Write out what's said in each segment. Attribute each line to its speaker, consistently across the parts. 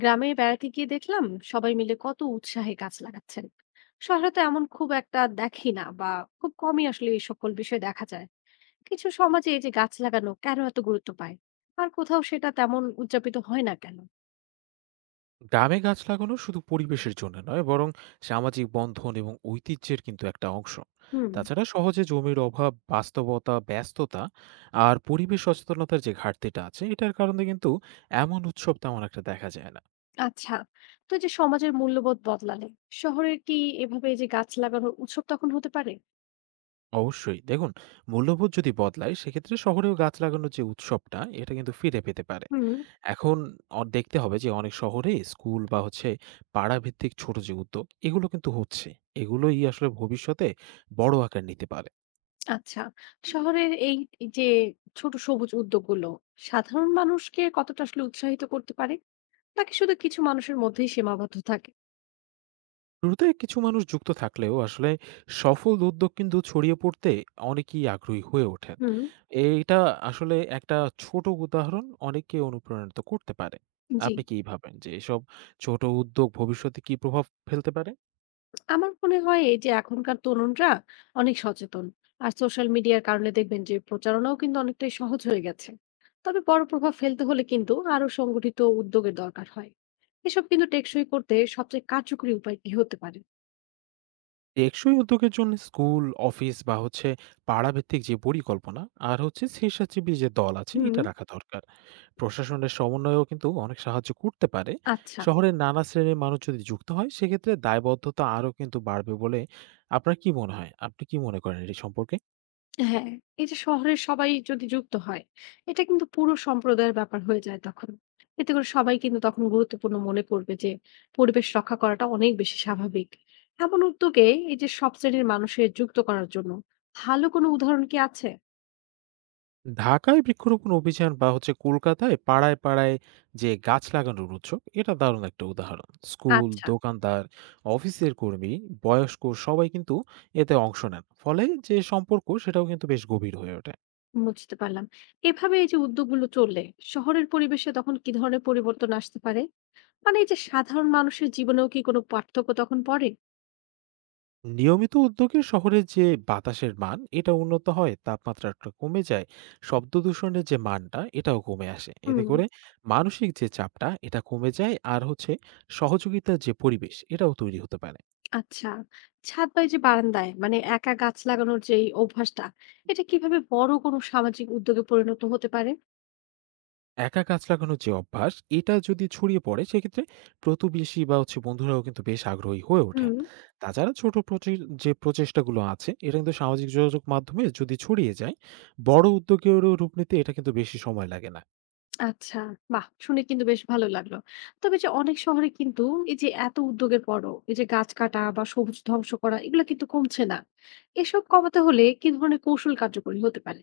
Speaker 1: গ্রামে বেড়াতে গিয়ে দেখলাম সবাই মিলে কত উৎসাহে গাছ লাগাচ্ছেন। শহরে তো এমন খুব একটা দেখি না, বা খুব কমই আসলে এই সকল বিষয় দেখা যায়। কিছু সমাজে এই যে গাছ লাগানো কেন এত গুরুত্ব পায়, আর কোথাও সেটা তেমন উদযাপিত হয় না কেন?
Speaker 2: গ্রামে গাছ লাগানো শুধু পরিবেশের জন্য নয়, বরং সামাজিক বন্ধন এবং ঐতিহ্যের কিন্তু একটা অংশ।
Speaker 1: হুম।
Speaker 2: তাছাড়া সহজে জমির অভাব, বাস্তবতা, ব্যস্ততা আর পরিবেশ সচেতনতার যে ঘাটতিটা আছে এটার কারণে কিন্তু এমন উৎসব তেমন একটা দেখা যায় না।
Speaker 1: আচ্ছা, তো এই যে সমাজের মূল্যবোধ বদলালে শহরে কি এভাবে এই যে গাছ লাগানোর উৎসব তখন হতে পারে?
Speaker 2: অবশ্যই, দেখুন, মূল্যবোধ যদি বদলায় সেক্ষেত্রে শহরেও গাছ লাগানোর যে উৎসবটা এটা কিন্তু ফিরে পেতে পারে।
Speaker 1: হুম।
Speaker 2: এখন দেখতে হবে যে অনেক শহরে স্কুল বা হচ্ছে পাড়া ভিত্তিক ছোট যে উদ্যোগ এগুলো কিন্তু হচ্ছে। এগুলোই আসলে ভবিষ্যতে বড় আকার নিতে পারে।
Speaker 1: আচ্ছা, শহরের এই এই যে ছোট সবুজ উদ্যোগগুলো সাধারণ মানুষকে কতটা আসলে উৎসাহিত করতে পারে, নাকি শুধু কিছু মানুষের মধ্যেই সীমাবদ্ধ থাকে?
Speaker 2: শুরুতে কিছু মানুষ যুক্ত থাকলেও আসলে সফল উদ্যোগ কিন্তু ছড়িয়ে পড়তে অনেকেই আগ্রহী হয়ে ওঠেন।
Speaker 1: হুম।
Speaker 2: এইটা আসলে একটা ছোট উদাহরণ অনেককে অনুপ্রাণিত করতে পারে।
Speaker 1: জি।
Speaker 2: আপনি কি ভাবেন যে এসব ছোট উদ্যোগ ভবিষ্যতে কি প্রভাব ফেলতে পারে?
Speaker 1: আমার মনে হয় এই যে এখনকার তরুণরা অনেক সচেতন, আর সোশ্যাল মিডিয়ার কারণে দেখবেন যে প্রচারণাও কিন্তু অনেকটাই সহজ হয়ে গেছে। তবে বড় প্রভাব ফেলতে হলে কিন্তু আরো সংগঠিত উদ্যোগের দরকার হয়। এসব কিন্তু টেকসই করতে সবচেয়ে কার্যকরী উপায় কি হতে পারে?
Speaker 2: টেকসই উদ্যোগের জন্য স্কুল, অফিস বা হচ্ছে পাড়াভিত্তিক যে পরিকল্পনা আর হচ্ছে স্বেচ্ছাসেবী যে দল আছে
Speaker 1: হুম।
Speaker 2: এটা রাখা দরকার। প্রশাসনের সমন্বয়ও কিন্তু অনেক সাহায্য করতে পারে।
Speaker 1: আচ্ছা।
Speaker 2: শহরের নানা শ্রেণীর মানুষ যদি যুক্ত হয় সেক্ষেত্রে দায়বদ্ধতা আরও কিন্তু বাড়বে বলে। আপনার কি মনে হয়, আপনি কি মনে করেন এটি সম্পর্কে?
Speaker 1: হ্যাঁ, এই যে শহরের সবাই যদি যুক্ত হয়, এটা কিন্তু পুরো সম্প্রদায়ের ব্যাপার হয়ে যায় তখন। এতে করে সবাই কিন্তু তখন গুরুত্বপূর্ণ মনে করবে যে পরিবেশ রক্ষা করাটা অনেক বেশি স্বাভাবিক। এমন উদ্যোগে এই যে সব শ্রেণীর মানুষের যুক্ত করার জন্য ভালো কোনো উদাহরণ কি আছে?
Speaker 2: ঢাকায় বৃক্ষরোপণ অভিযান বা হচ্ছে কলকাতায় পাড়ায় পাড়ায় যে গাছ লাগানোর উৎসব, এটা দারুণ একটা উদাহরণ। স্কুল,
Speaker 1: আচ্ছা।
Speaker 2: দোকানদার, অফিসের কর্মী, বয়স্ক সবাই কিন্তু এতে অংশ নেন, ফলে যে সম্পর্ক সেটাও কিন্তু বেশ গভীর হয়ে ওঠে।
Speaker 1: বুঝতে পারলাম। এভাবে এই যে উদ্যোগগুলো চললে শহরের পরিবেশে তখন কি ধরনের পরিবর্তন আসতে পারে? মানে এই যে সাধারণ মানুষের জীবনেও কি কোনো পার্থক্য তখন পড়ে?
Speaker 2: নিয়মিত উদ্যোগে শহরের যে বাতাসের মান এটা উন্নত হয়, তাপমাত্রাটা কমে যায়, শব্দ দূষণের যে মানটা এটাও কমে আসে। এতে
Speaker 1: হুম।
Speaker 2: করে মানসিক যে চাপটা এটা কমে যায় আর হচ্ছে সহযোগিতার যে পরিবেশ এটাও তৈরি হতে পারে।
Speaker 1: আচ্ছা। ছাদ বা এই যে বারান্দায় মানে একা গাছ লাগানোর যে এই অভ্যাসটা, এটা কিভাবে বড় কোনো সামাজিক উদ্যোগে পরিণত হতে পারে?
Speaker 2: একা কাজ লাগানোর যে অভ্যাস এটা যদি ছড়িয়ে পড়ে সেক্ষেত্রে প্রতিবেশী বা হচ্ছে বন্ধুরাও কিন্তু বেশ আগ্রহী হয়ে ওঠেন।
Speaker 1: হুম।
Speaker 2: তাছাড়া ছোট যে প্রচেষ্টাগুলো আছে এটা কিন্তু সামাজিক যোগাযোগ মাধ্যমে যদি ছড়িয়ে যায়, বড় উদ্যোগেরও রূপ নিতে এটা কিন্তু বেশি সময় লাগে না।
Speaker 1: আচ্ছা, বাহ! শুনে কিন্তু বেশ ভালো লাগলো। তবে যে অনেক শহরে কিন্তু এই যে এত উদ্যোগের পরও এই যে গাছ কাটা বা সবুজ ধ্বংস করা এগুলা কিন্তু কমছে না। এসব কমাতে হলে কি ধরনের কৌশল কার্যকরী হতে পারে?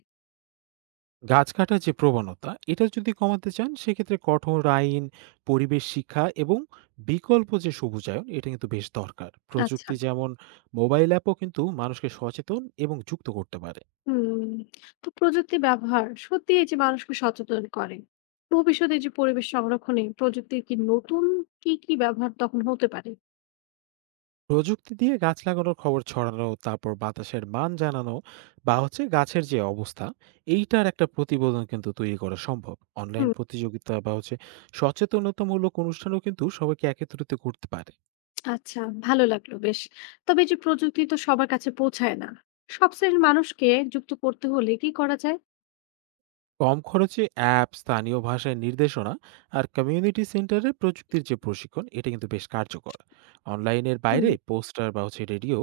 Speaker 2: গাছ কাটার যে প্রবণতা এটা যদি কমাতে চান সেক্ষেত্রে কঠোর আইন, পরিবেশ শিক্ষা এবং বিকল্প যে সবুজায়ন এটা কিন্তু বেশ দরকার।
Speaker 1: আচ্ছা।
Speaker 2: প্রযুক্তি, যেমন মোবাইল অ্যাপও কিন্তু মানুষকে সচেতন এবং যুক্ত করতে পারে।
Speaker 1: হুম, তো প্রযুক্তি ব্যবহার সত্যি এই যে মানুষকে সচেতন করে। ভবিষ্যতে যে পরিবেশ সংরক্ষণে প্রযুক্তির কি নতুন কি কি ব্যবহার তখন হতে পারে?
Speaker 2: প্রযুক্তি দিয়ে গাছ লাগানোর খবর ছড়ানো, তারপর বাতাসের মান জানানো বা হচ্ছে গাছের যে অবস্থা, এইটার একটা প্রতিবেদন কিন্তু তৈরি করা সম্ভব। অনলাইন
Speaker 1: হুম।
Speaker 2: প্রতিযোগিতা বা হচ্ছে সচেতনতামূলক অনুষ্ঠানও কিন্তু সবাইকে একত্রিত করতে পারে।
Speaker 1: আচ্ছা, ভালো লাগলো বেশ। তবে এই যে প্রযুক্তি তো সবার কাছে পৌঁছায় না, সব শ্রেণীর মানুষকে যুক্ত করতে হলে কি করা যায়?
Speaker 2: কম খরচে অ্যাপ, স্থানীয় ভাষায় নির্দেশনা আর কমিউনিটি সেন্টারে প্রযুক্তির যে প্রশিক্ষণ এটা কিন্তু বেশ কার্যকর। অনলাইনের
Speaker 1: হুম।
Speaker 2: বাইরে পোস্টার বা হচ্ছে রেডিও,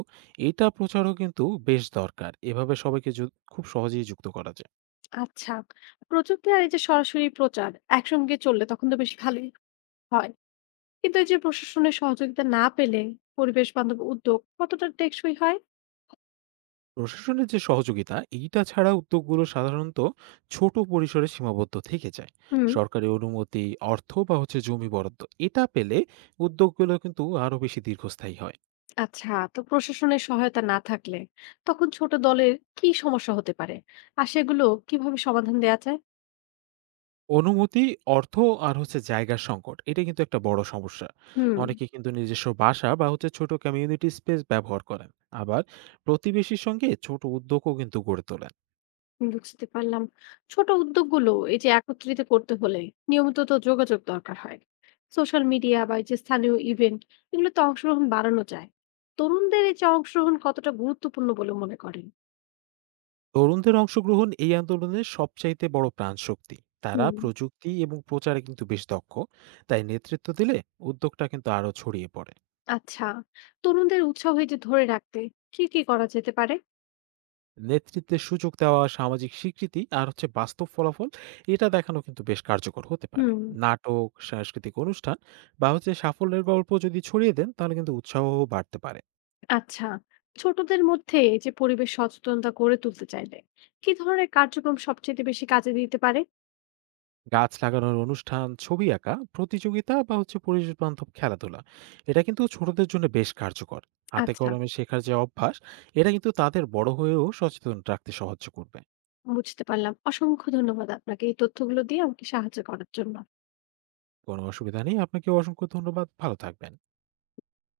Speaker 2: এটা প্রচারও কিন্তু বেশ দরকার। এভাবে সবাইকে খুব সহজেই যুক্ত করা যায়।
Speaker 1: আচ্ছা, প্রযুক্তি আর এই যে সরাসরি প্রচার একসঙ্গে চললে তখন তো বেশ ভালোই হয়। কিন্তু এই যে প্রশাসনের সহযোগিতা না পেলে পরিবেশ বান্ধব উদ্যোগ কতটা টেকসই হয়?
Speaker 2: প্রশাসনের যে সহযোগিতা এইটা ছাড়া উদ্যোগগুলো সাধারণত ছোট পরিসরে সীমাবদ্ধ থেকে যায়।
Speaker 1: হুম।
Speaker 2: সরকারি অনুমতি, অর্থ বা হচ্ছে জমি বরাদ্দ এটা পেলে উদ্যোগগুলো কিন্তু আরো বেশি দীর্ঘস্থায়ী হয়।
Speaker 1: আচ্ছা, তো প্রশাসনের সহায়তা না থাকলে তখন ছোট দলের কি সমস্যা হতে পারে, আর সেগুলো কিভাবে সমাধান দেওয়া যায়?
Speaker 2: অনুমতি, অর্থ আর হচ্ছে জায়গার সংকট, এটা কিন্তু একটা বড় সমস্যা।
Speaker 1: হুম।
Speaker 2: অনেকে কিন্তু নিজস্ব বাসা বা হচ্ছে ছোট কমিউনিটি স্পেস ব্যবহার করেন। আবার প্রতিবেশীর সঙ্গে ছোট উদ্যোগও কিন্তু গড়ে তোলেন।
Speaker 1: বুঝতে পারলাম। ছোট উদ্যোগগুলো এই যে একত্রিত করতে হলে নিয়মিত তো যোগাযোগ দরকার হয়। সোশ্যাল মিডিয়া বা এই যে স্থানীয় ইভেন্ট, এগুলোতে অংশগ্রহণ বাড়ানো যায়। তরুণদের এই যে অংশগ্রহণ কতটা গুরুত্বপূর্ণ বলে মনে করেন?
Speaker 2: তরুণদের অংশগ্রহণ এই আন্দোলনের সবচাইতে বড় প্রাণশক্তি। তারা
Speaker 1: হুম।
Speaker 2: প্রযুক্তি এবং প্রচারে কিন্তু বেশ দক্ষ। তাই নেতৃত্ব দিলে উদ্যোগটা কিন্তু আরো ছড়িয়ে পড়ে।
Speaker 1: আচ্ছা, তরুণদের উৎসাহ এই যে ধরে রাখতে কি কি করা যেতে পারে?
Speaker 2: নেতৃত্বের সুযোগ দেওয়া, সামাজিক স্বীকৃতি আর হচ্ছে বাস্তব ফলাফল এটা দেখানো কিন্তু বেশ কার্যকর হতে পারে।
Speaker 1: হুম।
Speaker 2: নাটক, সাংস্কৃতিক অনুষ্ঠান বা হচ্ছে সাফল্যের গল্প যদি ছড়িয়ে দেন তাহলে কিন্তু উৎসাহও বাড়তে পারে।
Speaker 1: আচ্ছা, ছোটদের মধ্যে এই যে পরিবেশ সচেতনতা গড়ে তুলতে চাইলে কি ধরনের কার্যক্রম সবচেয়ে বেশি কাজে দিতে পারে?
Speaker 2: গাছ লাগানোর অনুষ্ঠান, ছবি আঁকা, প্রতিযোগিতা বা হচ্ছে পরিবেশ বান্ধব খেলাধুলা, এটা কিন্তু ছোটদের জন্য বেশ কার্যকর। হাতে
Speaker 1: আচ্ছা,
Speaker 2: কলমে শেখার যে অভ্যাস, এটা কিন্তু তাদের বড় হয়েও সচেতন রাখতে সাহায্য করবে।
Speaker 1: বুঝতে পারলাম। অসংখ্য ধন্যবাদ আপনাকে এই তথ্যগুলো দিয়ে আমাকে সাহায্য করার জন্য।
Speaker 2: কোনো অসুবিধা নেই। আপনাকে অসংখ্য ধন্যবাদ। ভালো থাকবেন।